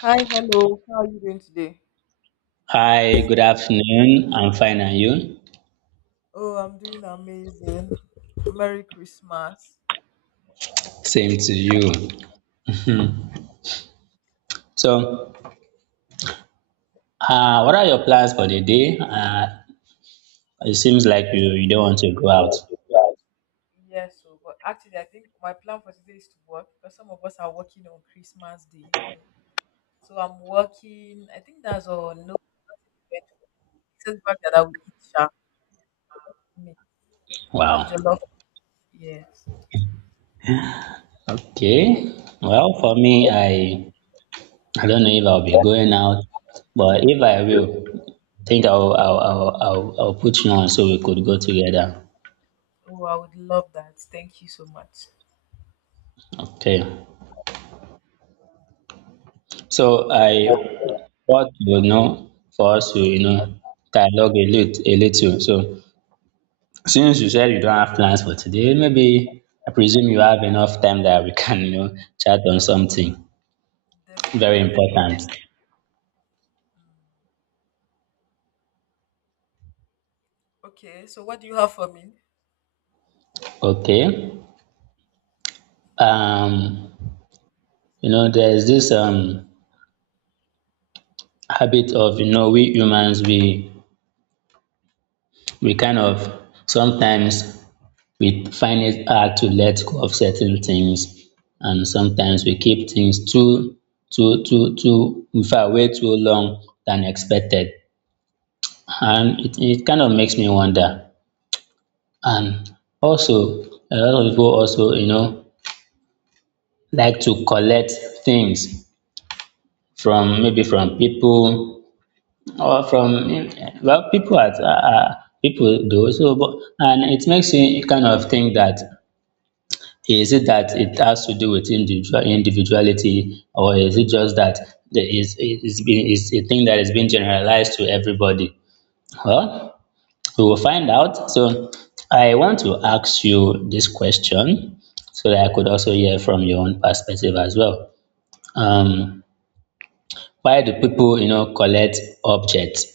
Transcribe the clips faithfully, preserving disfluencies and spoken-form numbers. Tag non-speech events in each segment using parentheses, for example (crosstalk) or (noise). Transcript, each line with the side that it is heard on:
left: Hi, hello. How are you doing today?
right: Hi, good afternoon. I'm fine, and you?
left: Oh, I'm doing amazing. Merry Christmas.
right: Same to you. Hmm. So, uh, what are your plans for the day? Uh, it seems like you, you don't want to go out.
left: Yes, so but actually I think my plan for today is to work because some of us are working on Christmas Day, you know. So I'm working. I think that's all no event except fact that I will eat sharp meat and
right: Wow.
left: jollof. Yes.
right: Okay. Well, for me, I I don't know if I'll be going out, but if I will, I think I'll I'll I'll, I'll, I'll put you on so we could go together.
left: Oh, I would love that. Thank you so much.
right: Okay. So, I what you know for us to, you know dialogue a little a little. So, since you said you don't have plans for today, maybe I presume you have enough time that we can, you know, chat on something very
left: Definitely. Um,
right: important.
left: Okay, so what do you have for me?
right: Okay. Um, you know, there's this um habit of, you know, we humans, we we kind of sometimes, we find it hard to let go of certain things, and sometimes we keep things too too too too in fact, way too long than expected. And it, it kind of makes me wonder. And also, a lot of people also, you know, like to collect things from, maybe from people, or from, well, people at are, people do so, but and it makes you kind of think that is it that it has to do with individual individuality, or is it just that there is is is a thing that is being generalized to everybody? Well, we will find out. So I want to ask you this question so that I could also hear from your own perspective as well. Um, why do people, you know, collect objects?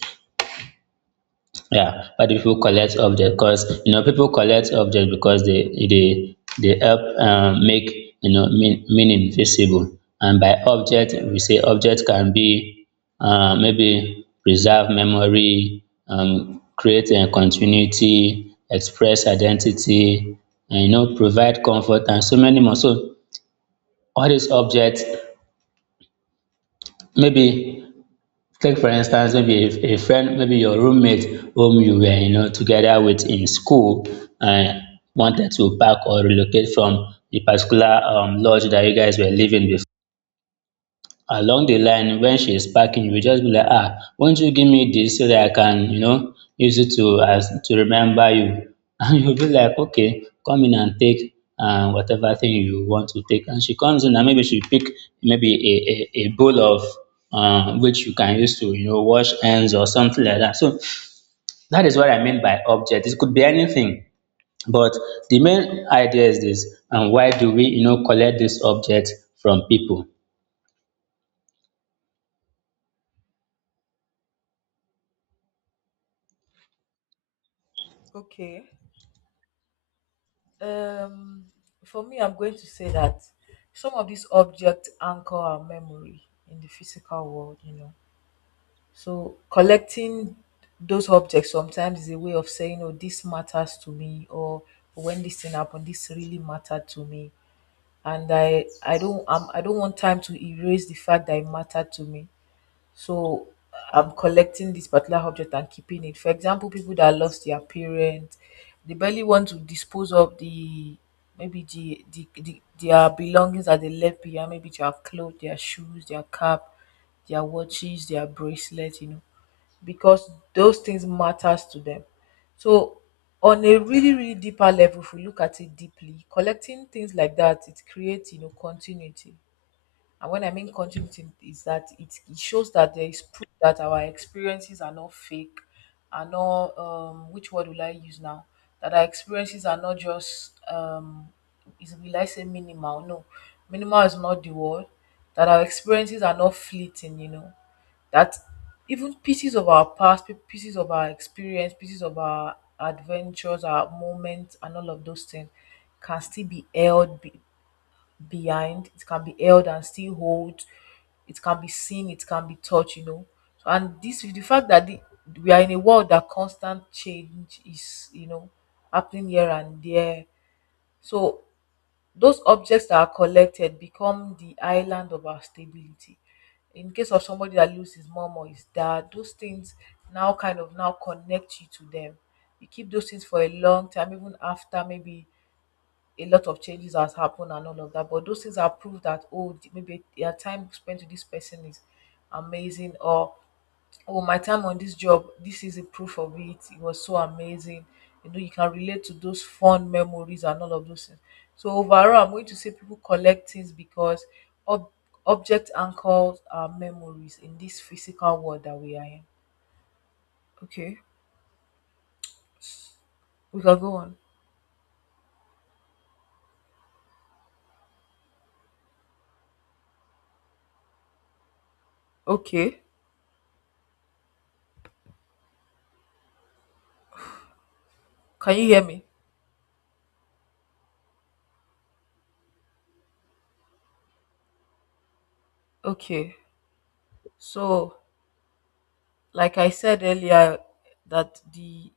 right: Yeah, why do people collect objects? Because, you know people collect objects because they they they help, um, make, you know mean, meaning visible. And by object, we say object can be, uh, maybe preserve memory, um, create a continuity, express identity, and, you know provide comfort, and so many more. So all these objects, maybe, take for instance, maybe a, a friend, maybe your roommate whom you were, you know, together with in school, and wanted to pack or relocate from the particular, um, lodge that you guys were living before. Along the line, when she's packing, you will just be like, "Ah, won't you give me this so that I can, you know, use it to as to remember you?" (laughs) And you'll be like, "Okay, come in and take, uh, whatever thing you want to take." And she comes in, and maybe she pick maybe a, a, a bowl of, uh, which you can use to, you know, wash hands or something like that. So that is what I mean by object. It could be anything. But the main idea is this: and why do we, you know, collect this object from people?
left: Okay. Um, for me, I'm going to say that some of these objects anchor our memory in the physical world, you know. So collecting those objects sometimes is a way of saying, oh, this matters to me, or "Oh, when this thing happened, this really mattered to me. And I, I don't, I'm, I don't want time to erase the fact that it mattered to me. So I'm collecting this particular object and keeping it. For example, people that lost their parents, they barely want to dispose of the maybe the, the, the their belongings that they left behind, maybe their clothes, their shoes, their cap, their watches, their bracelet, you know, because those things matters to them. So on a really, really deeper level, if we look at it deeply, collecting things like that, it creates, you know, continuity. And when I mean continuity is that it, it shows that there is proof that our experiences are not fake, are not um which word will I use now? That our experiences are not just um is will I say minimal? No. Minimal is not the word. That our experiences are not fleeting, you know. That even pieces of our past, pi- pieces of our experience, pieces of our adventures, our moments, and all of those things can still be held behind. It can be held and still hold. It can be seen. It can be touched you know So, and this is the fact that the, we are in a world that constant change is you know happening here and there. So those objects that are collected become the island of our stability in case of somebody that loses his mom or his dad, those things now kind of now connect you to them. You keep those things for a long time even after maybe a lot of changes has happened and all of that. But those things have proved that oh, maybe their time spent with this person is amazing, or oh, my time on this job, this is a proof of it. It was so amazing. You know, you can relate to those fond memories and all of those things. So overall, I'm going to say people collect things because ob- object anchors our memories in this physical world that we are in. Okay, we can go on. Okay, can you hear me? Okay, so like I said earlier, that the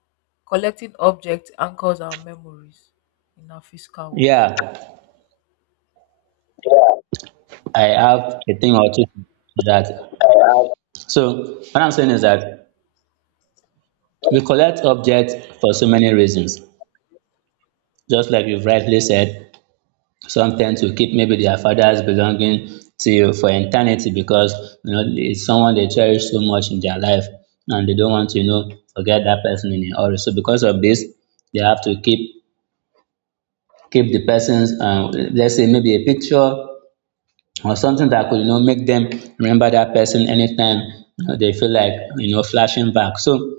left: collecting object anchors our memories in our physical world.
right: Yeah, I have a thing or two to that. So what I'm saying is that we collect objects for so many reasons. Just like you've rightly said, some tend to keep maybe their father's belonging to you for eternity, because, you know it's someone they cherish so much in their life, and they don't want to, you know forget that person in a hurry. So because of this, they have to keep keep the person's, um, let's say, maybe a picture or something that could, you know make them remember that person anytime, you know, they feel like, you know flashing back. So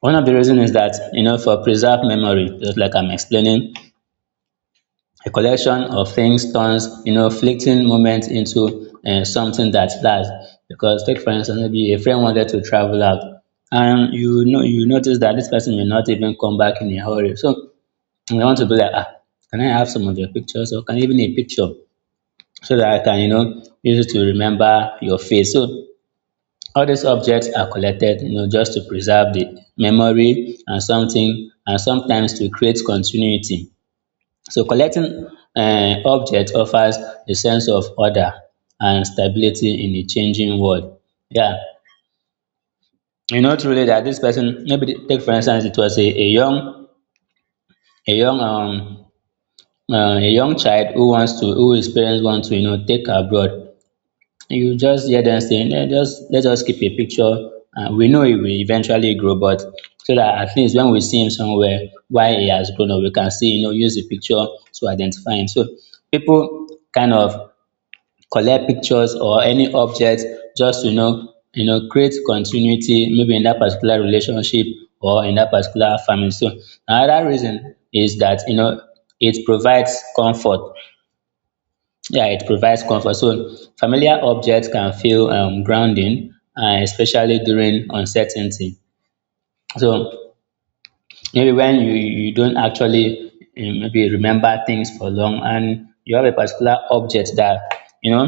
right: one of the reasons is that, you know for preserved memory, just like i'm explaining, a collection of things turns, you know fleeting moments into, uh, something that lasts, because, take for instance, maybe a friend wanted to travel out, and, you know you notice that this person may not even come back in a hurry. So you want to be like, "Ah, can i have some of your pictures, or can I even a picture, so that I can, you know, use it to remember your face." So all these objects are collected, you know, just to preserve the memory and something, and sometimes to create continuity. So collecting, uh, objects offers a sense of order and stability in a changing world. Yeah, you know truly that this person, maybe the- take for instance, it was a, a young, a young, um, uh, a young child who wants to, who his parents want to, you know, take abroad. You just hear them saying, "Eh, just let us keep a picture. Uh, we know he will eventually grow, but so that at least when we see him somewhere, why he has grown up, we can see, you know, use the picture to identify him." So people kind of collect pictures or any object just to, you know, you know, create continuity, maybe in that particular relationship or in that particular family. So another reason is that, you know it provides comfort. Yeah, it provides comfort. So familiar objects can feel, um, grounding, uh, especially during uncertainty. So maybe when you you don't actually, um, maybe remember things for long, and you have a particular object that, you know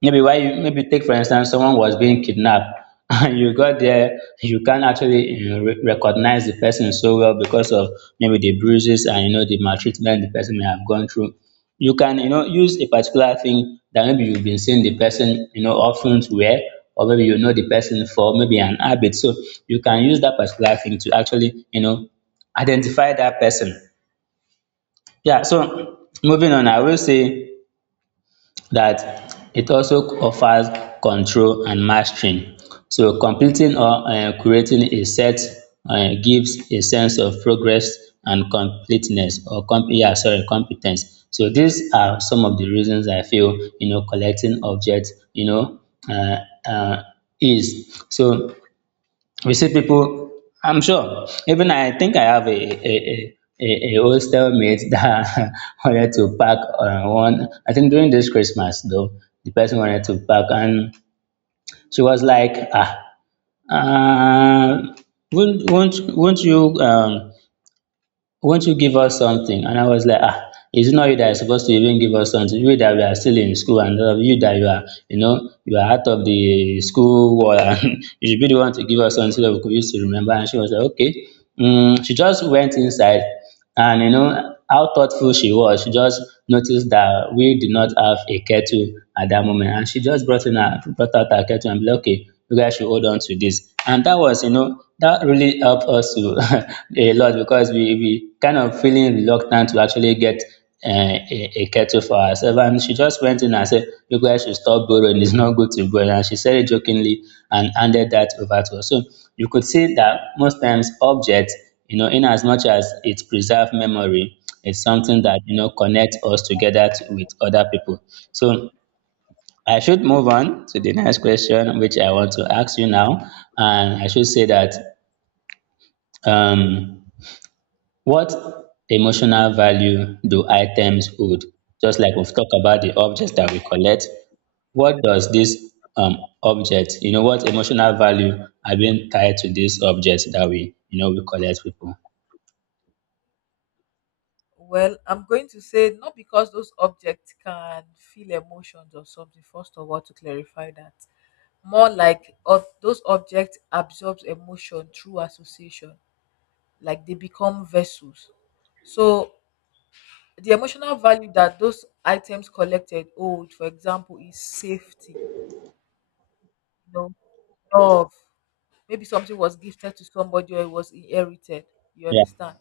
right: maybe why you maybe, take for instance, someone was being kidnapped, (laughs) and you got there, you can't actually, you know, re- recognize the person so well because of maybe the bruises, and, you know the maltreatment the person may have gone through. You can, you know use a particular thing that maybe you've been seeing the person, you know often wear, or maybe you know the person for maybe an habit. So you can use that particular thing to actually, you know identify that person. Yeah, so moving on, I will say that it also offers control and mastering. So completing or um creating a set um gives a sense of progress and completeness, or com yeah, sorry, competence. So these are some of the reasons I feel, you know collecting objects, you know um um is. So we see people, I'm sure, even I think I have a, a, a, a, a hostel mate that (laughs) wanted to pack, uh, one, I think during this Christmas though, the person wanted to pack, and she was like, "Ah, uh, won't, won't, won't you um, won't you give us something?" And I was like, "Ah, it's not you that is supposed to even give us something. You that we are still in school, and, uh, you that you are, you know, you are out of the school wall (laughs) and you should be the one to give us something so that we could use to remember." And she was like, "Okay." Mm, she just went inside, and you know how thoughtful she was. She just noticed that we did not have a kettle at that moment, and she just brought in her brought out her kettle, and be like, "Okay, you guys should hold on to this." And that was, you know, that really helped us to (laughs) a lot, because we we kind of feeling reluctant to actually get, uh, a, a kettle for herself. And she just went in and said, "You guys should stop borrowing, it's not good to borrow." And she said it jokingly, and handed that over to us. So you could see that most times objects, you know, in as much as it preserve memory, it's something that, you know connects us together to, with other people. So I should move on to the next question, which I want to ask you now. And I should say that, um what emotional value do items hold? Just like we've talked about the objects that we collect, what does this, um, object, you know, what emotional value are being tied to this object that we, you know, we collect people?
left: Well, I'm going to say not because those objects can feel emotions or something. First of all, to clarify that, more like of those objects absorbs emotion through association, like they become vessels. So the emotional value that those items collected hold, for example, is safety, you know, love. Maybe something was gifted to somebody or it was inherited. You
right: Yeah.
left: understand?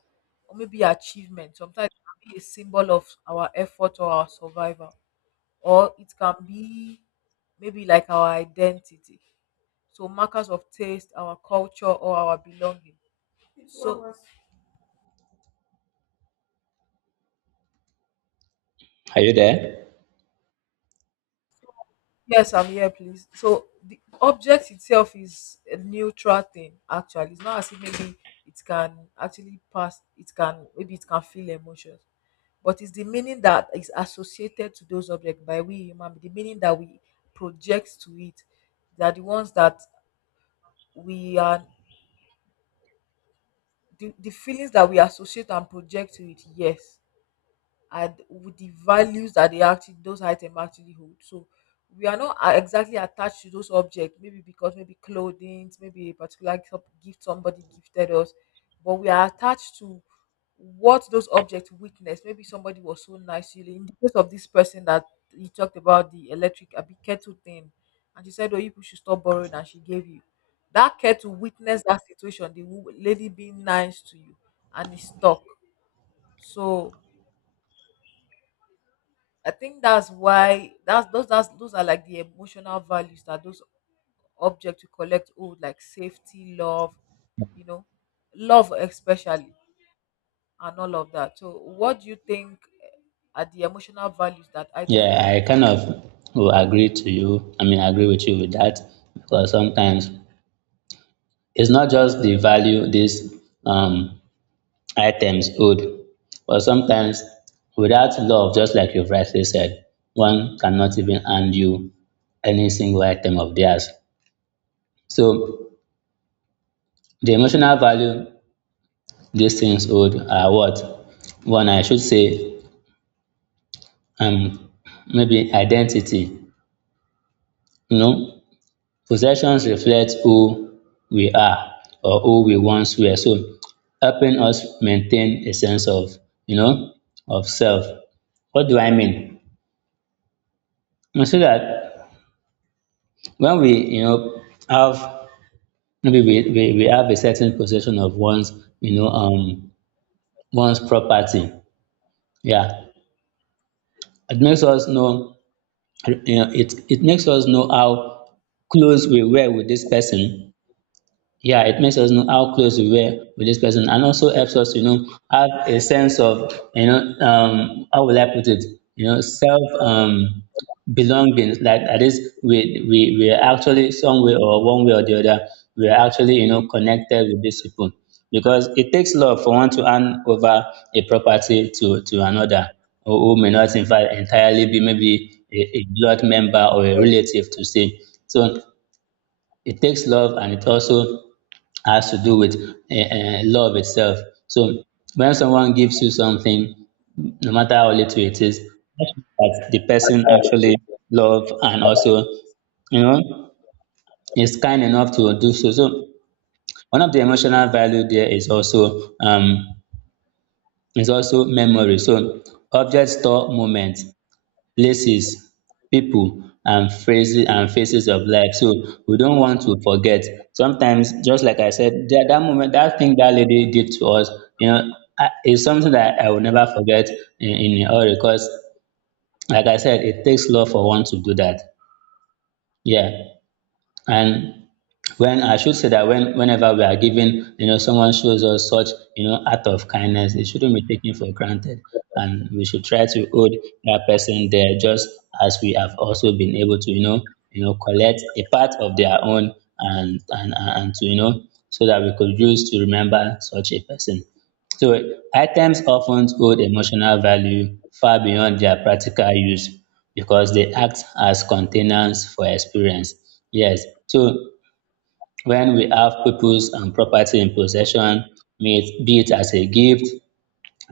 left: Or maybe achievement. Sometimes it can be a symbol of our effort or our survival. Or it can be maybe like our identity. So markers of taste, our culture, or our belonging. So
right: Are you there?
left: yes, I'm here, please. So the object itself is a neutral thing. Actually, it's not as if maybe it can actually pass. It can maybe it can feel emotions. But it's the meaning that is associated to those objects by we human, the meaning that we project to it. They are the ones that we are, the, the feelings that we associate and project to it, yes. And with the values that they actually those items actually hold. So we are not uh, exactly attached to those objects, maybe because maybe clothing, maybe a particular gif- gift somebody gifted us, but we are attached to what those objects witness. Maybe somebody was so nice to you. In the case of this person that he talked about the electric a big kettle thing, and she said, "Oh, you people should stop borrowing," and she gave you that kettle. Witness that situation, the wo- lady being nice to you, and it's stuck. So I think that's why that's those that's those are like the emotional values that those objects you collect hold, like safety, love, you know, love especially, and all of that. So, what do you think are the emotional values that item
right: Yeah, I
left: holds?
right: kind of will agree to you. I mean, I agree with you with that, because sometimes it's not just the value this, um, items hold. But sometimes, without love, just like you've rightly said, one cannot even hand you any single item of theirs. So the emotional value these things hold are what? One, I should say, um, maybe identity. You know, possessions reflect who we are or who we once were, so helping us maintain a sense of, you know, of self. What do I mean? I say that when we, you know, have maybe we, we, we have a certain possession of one's, you know, um, one's property. Yeah, it makes us know, you know, it it makes us know how close we were with this person. Yeah, it makes us know how close we were with this person, and also helps us, you know, have a sense of, you know, um, how will I put it, you know, self, um, belonging. Like at least we, we, we are actually some way or one way or the other, we are actually, you know, connected with these people because it takes love for one to hand over a property to, to another who who may not, in fact, entirely be maybe a, a blood member or a relative to say. So it takes love and it also has to do with uh, uh, love itself. So when someone gives you something, no matter how little it is, that shows that the person actually love and also, you know, is kind enough to do so. So one of the emotional value there is also um, is also memory. So objects store moments, places, people and phrases and phases of life. So we don't want to forget. Sometimes, just like I said, that, that moment, that thing that lady did to us, you know, I- is something that I will never forget in, in all because, like I said, it takes love for one to do that. Yeah. And when I should say that when whenever we are given, you know, someone shows us such, you know, act of kindness, it shouldn't be taken for granted. And we should try to hold that person there just as we have also been able to, you know, you know, collect a part of their own and, and, and to, you know, so that we could use to remember such a person. So items often hold emotional value far beyond their practical use because they act as containers for experience. Yes. So when we have peoples and property in possession, may it, be it as a gift,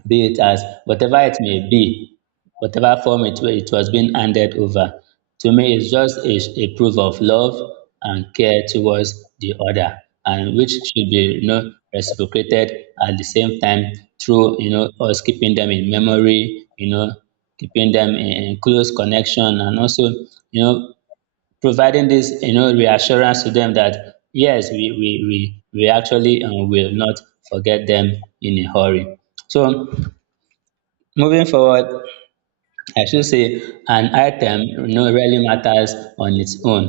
right: be it as whatever it may be, whatever form it, wa- it was being handed over. To me, it's just a, a proof of love and care towards the other, and which should be, you know, reciprocated at the same time through, you know, us keeping them in memory, you know, keeping them in, in close connection and also, you know, providing this, you know, reassurance to them that yes we we we, we actually um, will not forget them in a hurry. So moving forward, I should say an item, you know, really matters on its own,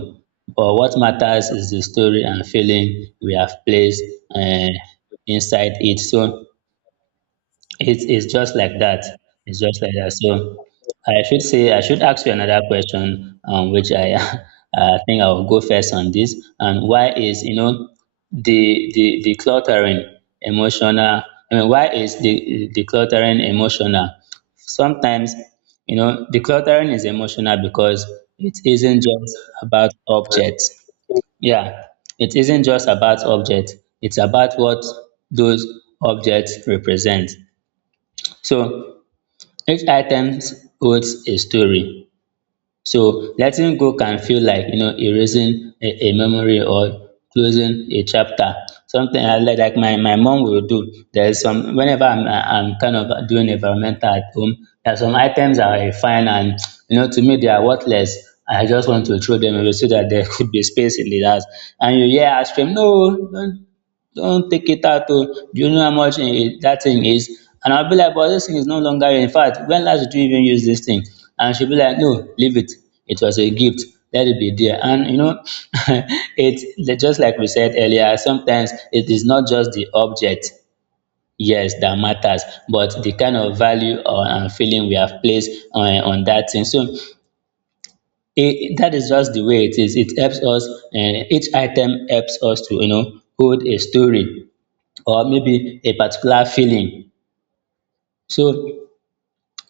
right: but what matters is the story and feeling we have placed uh, inside it. So it's it's just like that. It's just like that. So I should say I should ask you another question, um, which I (laughs) I think I will go first on this. And why is, you know, the the the cluttering emotional? I mean, why is the the cluttering emotional? Sometimes, you know, the cluttering is emotional because it isn't just about objects. Yeah, it isn't just about objects. It's about what those objects represent. So each item holds a story. So letting go can feel like, you know, erasing a, a memory or closing a chapter. Something I like, like my, my mom will do. There's some whenever I'm I'm kind of doing environmental at home, there are some items I find and, you know, to me they are worthless. I just want to throw them away so that there (laughs) could be space in the house. And you hear her scream, no, don't don't take it out oh, do you know how much eh, that thing is? And I'll be like, but this thing is no longer here. In fact, when last did you even use this thing? And she'll be like, no, leave it. It was a gift. Let it be there. And you know, (laughs) it's just like we said earlier, sometimes it is not just the object, yes, that matters, but the kind of value or and feeling we have placed on, on that thing. So it, that is just the way it is. It helps us, and each item helps us to, you know, hold a story or maybe a particular feeling. So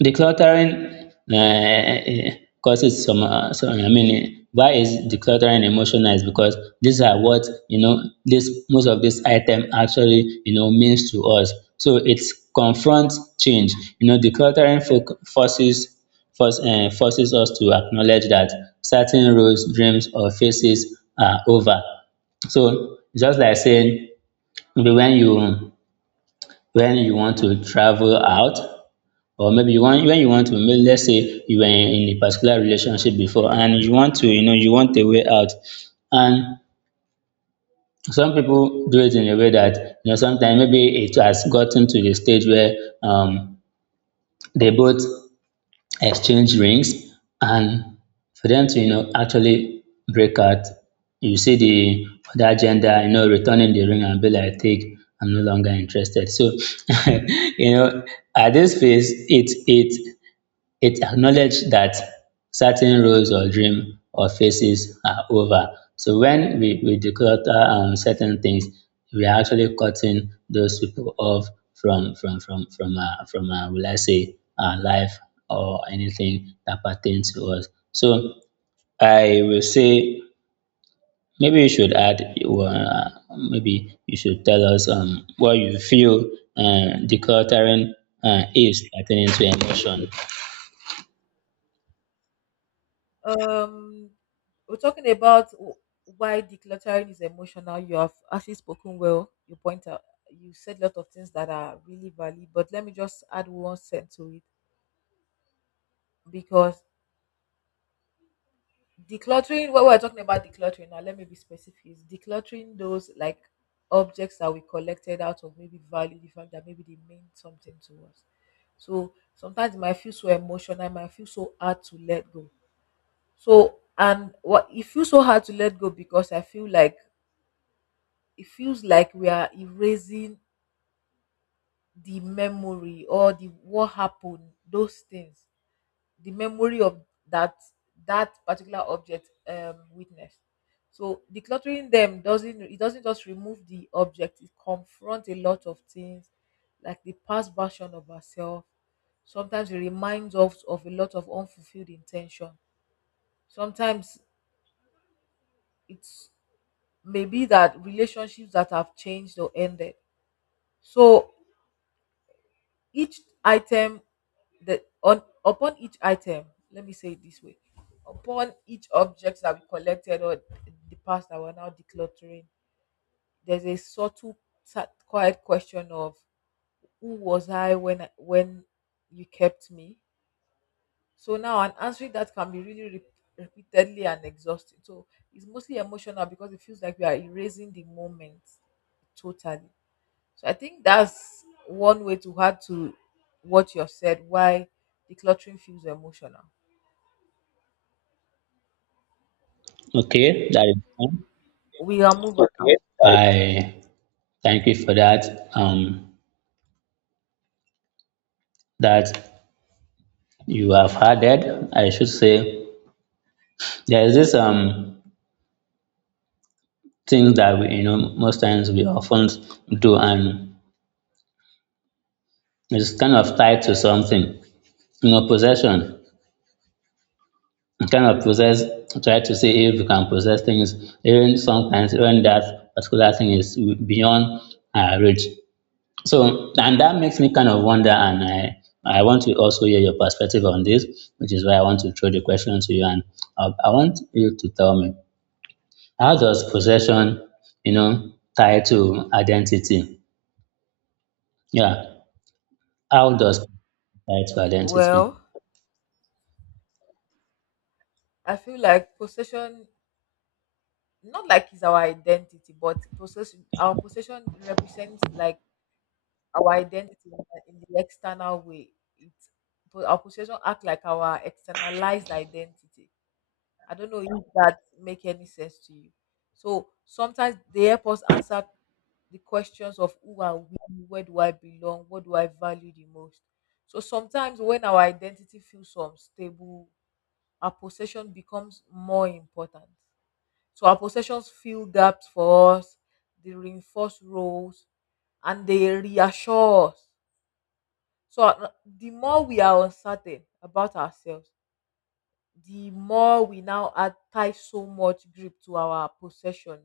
right: decluttering um causes some um some I mean why is decluttering emotional is because these are what, you know, this most of this item actually, you know, means to us. So it's confronts change. You know decluttering fo forces force um forces us to acknowledge that certain roles, dreams or phases are over. So just like saying maybe when you when you want to travel out or maybe you want when you want to make let's say you were in a particular relationship before and you want to, you know, you want a way out, and some people do it in a way that, you know, sometimes maybe it has gotten to the stage where um they both exchange rings and for them to, you know, actually break out, you see the other gender, you know, returning the ring and be like take, I'm no longer interested. So (laughs) you know at this phase it it it acknowledged that certain roles or dreams or phases are over. So when we, we declutter um, certain things, we are actually cutting those people off from from from from uh, from uh, will I say our life or anything that pertains to us. So I will say maybe you should add uh, maybe you should tell us um what you feel uh, decluttering uh, is pertaining to emotion.
left: Um, we're talking about w- why decluttering is emotional. You have actually spoken well. You point out, you said a lot of things that are really valid, but let me just add one cent to it because decluttering, when we're talking about decluttering now, let me be specific. Is decluttering those like objects that we collected out of maybe value, the fact that maybe they mean something to us. So sometimes it might feel so emotional, it might feel so hard to let go. So and what it feels so hard to let go because I feel like it feels like we are erasing the memory or the what happened, those things. The memory of that that particular object um witnessed. So decluttering them doesn't it doesn't just remove the object. It confronts a lot of things like the past version of ourselves. Sometimes it reminds us of a lot of unfulfilled intention. Sometimes it's maybe that relationships that have changed or ended. So each item that on upon each item, let me say it this way, upon each object that we collected or the past that we're now decluttering, there's a subtle sa- quiet question of who was I when I, when you kept me. So now, and answering that can be really re- repeatedly and exhausting. So it's mostly emotional because it feels like we are erasing the moment totally. So I think that's one way to add to what you have said, why decluttering feels emotional.
right: Okay, that is fine.
left: We can move on now. Okay. I-
right: I thank you for that um that you have added. I should say there is this um thing that we, you know, most times we often do and it's kind of tied to something. You know, possession. You kind of possess try to see if you can possess things even sometimes even that particular thing is beyond our reach. So, and that makes me kind of wonder, and I, I want to also hear your perspective on this, which is why I want to throw the question to you. And uh, I want you to tell me, how does possession, you know, tie to identity? Yeah, how does it tie to identity?
left: Well, I feel like possession, not like it's our identity, but possession, our possession represents like our identity in the in the external way. It, po- our possession act like our externalized identity. I don't know if that make any sense to you. So sometimes they help us answer the questions of who are we, where do I belong, what do I value the most. So sometimes when our identity feels unstable, our possession becomes more important. So our possessions fill gaps for us, they reinforce roles, and they reassure us. So uh, the more we are uncertain about ourselves, the more we now add attach so much grip to our possession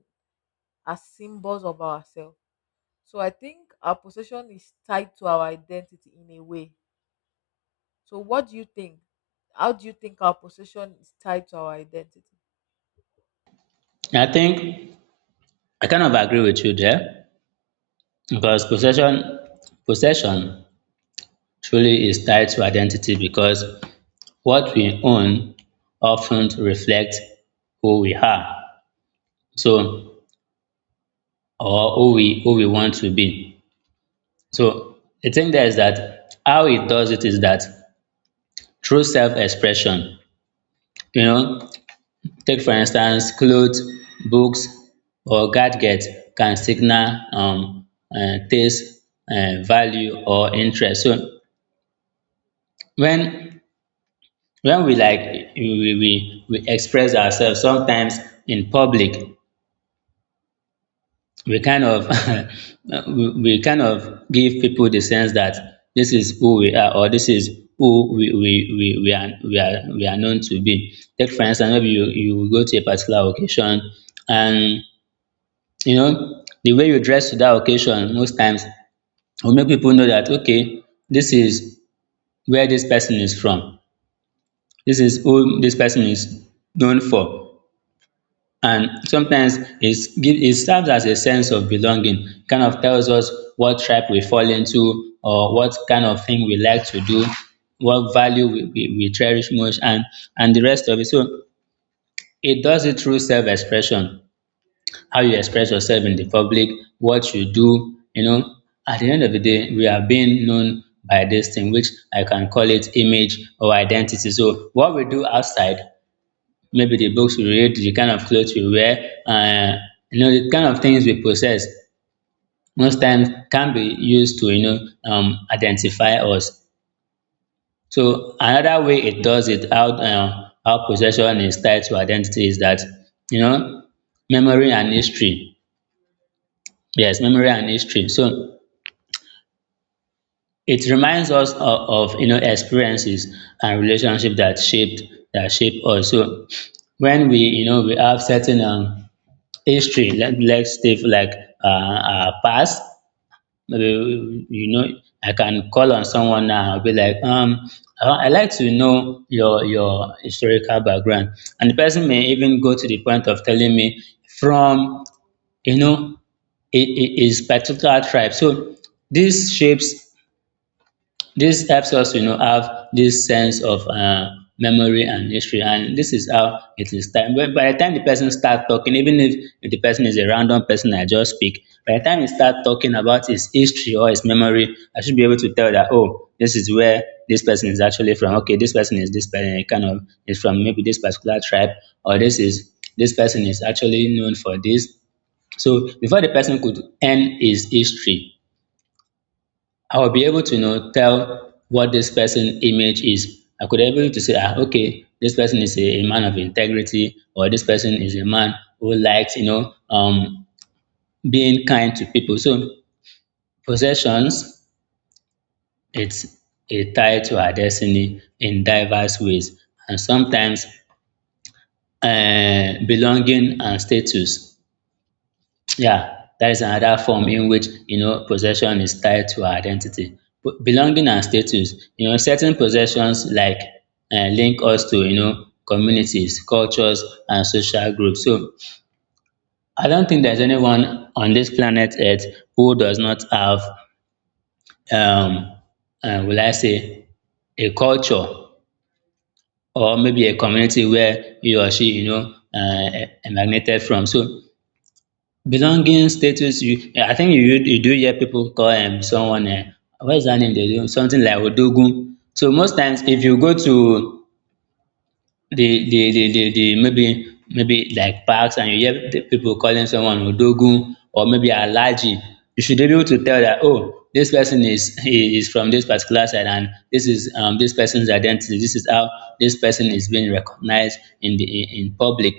left: as symbols of ourselves. So I think our possession is tied to our identity in a way. So what do you think? How do you think our possession is tied to our identity?
right: I think I kind of agree with you there because possession, possession truly is tied to identity because what we own often reflects who we are. So or who we who we want to be. So the thing there is that how it does it is that through self-expression, you know, take for instance, clothes, books, or gadgets can signal um, uh, taste, uh, value, or interest. So when when we like we, we we express ourselves sometimes in public, we kind of (laughs) we we kind of give people the sense that this is who we are or this is who we we, we, we are we are we are known to be. Take for instance, maybe you, you go to a particular occasion and, you know, the way you dress to that occasion most times will make people know that okay, this is where this person is from. This is who this person is known for, and sometimes it's give it serves as a sense of belonging kind of tells us what tribe we fall into or what kind of thing we like to do, what value we, we, we cherish most and and the rest of it. So it does it through self-expression, how you express yourself in the public, what you do, you know, at the end of the day we are being known by this thing which I can call it image or identity. So what we do outside, maybe the books we read, the kind of clothes we wear, uh, you know, the kind of things we possess most times can be used to, you know, um, identify us. So another way it does it, how, uh, how possession is tied to identity is that, you know, memory and history. Yes, memory and history. So it reminds us of, of, you know, experiences and relationship that shaped that shape us. So when we, you know, we have certain um, history, let let's take like uh our past. Maybe, you know, I can call on someone now and be like um I I like to know your your historical background, and the person may even go to the point of telling me from, you know, his his particular tribe. So dis shapes this helps us, you know, have this sense of uh, memory and history, and this is how it is time. But by the time the person starts talking, even if if the person is a random person I just speak, by the time he starts talking about his history or his memory, I should be able to tell that oh, this is where this person is actually from. Okay, this person is this person kind of is from maybe this particular tribe, or this is this person is actually known for this. So before the person could end his history, I will be able to, you know, tell what this person image is. I could be able to say, ah, okay, this person is a, a man of integrity, or this person is a man who likes, you know, um, being kind to people. So possessions, it's a tie to our destiny in diverse ways, and sometimes uh, belonging and status. Yeah, that is another form in which, you know, possession is tied to our identity. P- belonging and status. You know, certain possessions like uh, link us to, you know, communities, cultures, and social groups. So I don't think there's anyone on this planet Earth who does not have, um, uh, will I say, a culture or maybe a community where he or she, you know, uh, emanated from. So belonging status you eh, I think you you do hear people call um someone um what is that name they do something like Odogun. So most times if you go to the the the the, the maybe maybe like parks and you hear the people calling someone Odogun or maybe Alaji, you should be able to tell that oh this person is he is from this particular side and this is um this person's identity. This is how this person is being recognized in the in, in public.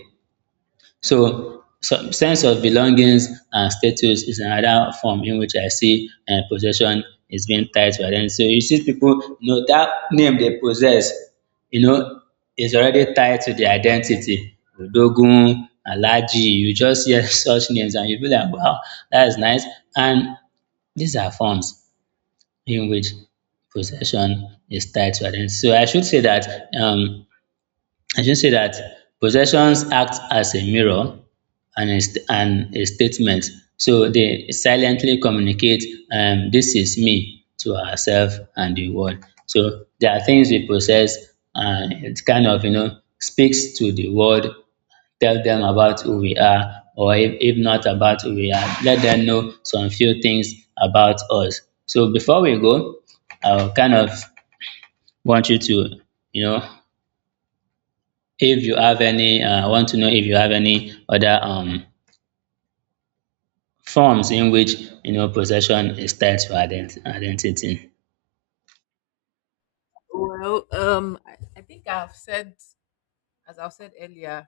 right: So some sense of belongings and status is another form in which I see um possession is being tied to identity. So you see people, you know, that name they possess, you know, is already tied to their identity. Odogun, Alhaji, you just hear (laughs) such names and you be like wow, that is nice. And these are forms in which possession is tied to identity. So I should say that. um I should say that possessions act as a mirror and a, st- and a statement. So they silently communicate, um, this is me to ourselves and the world. So there are things we possess and it kind of, you know, speaks to the world, tell them about who we are, or if, if not about who we are, let them know some few things about us. So before we go, I'll kind of want you to, you know, if you have any, uh, I want to know if you have any other um, forms in which, you know, possession is tied to ident- identity.
left: Well, um, I, I think I've said, as I've said earlier,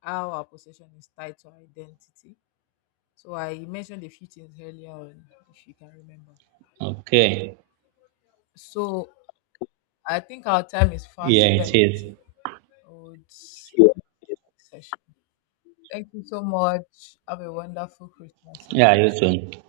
left: how our possession is tied to our identity. So I mentioned a few things earlier on, if you can remember.
right: Okay,
left: So I think our time is
right: yeah,
left: fast
right: it
left: spent.
right: is.
left: I would say session. Thank you so much. Have a wonderful Christmas
right: Yeah, you
left: celebration.
right: too.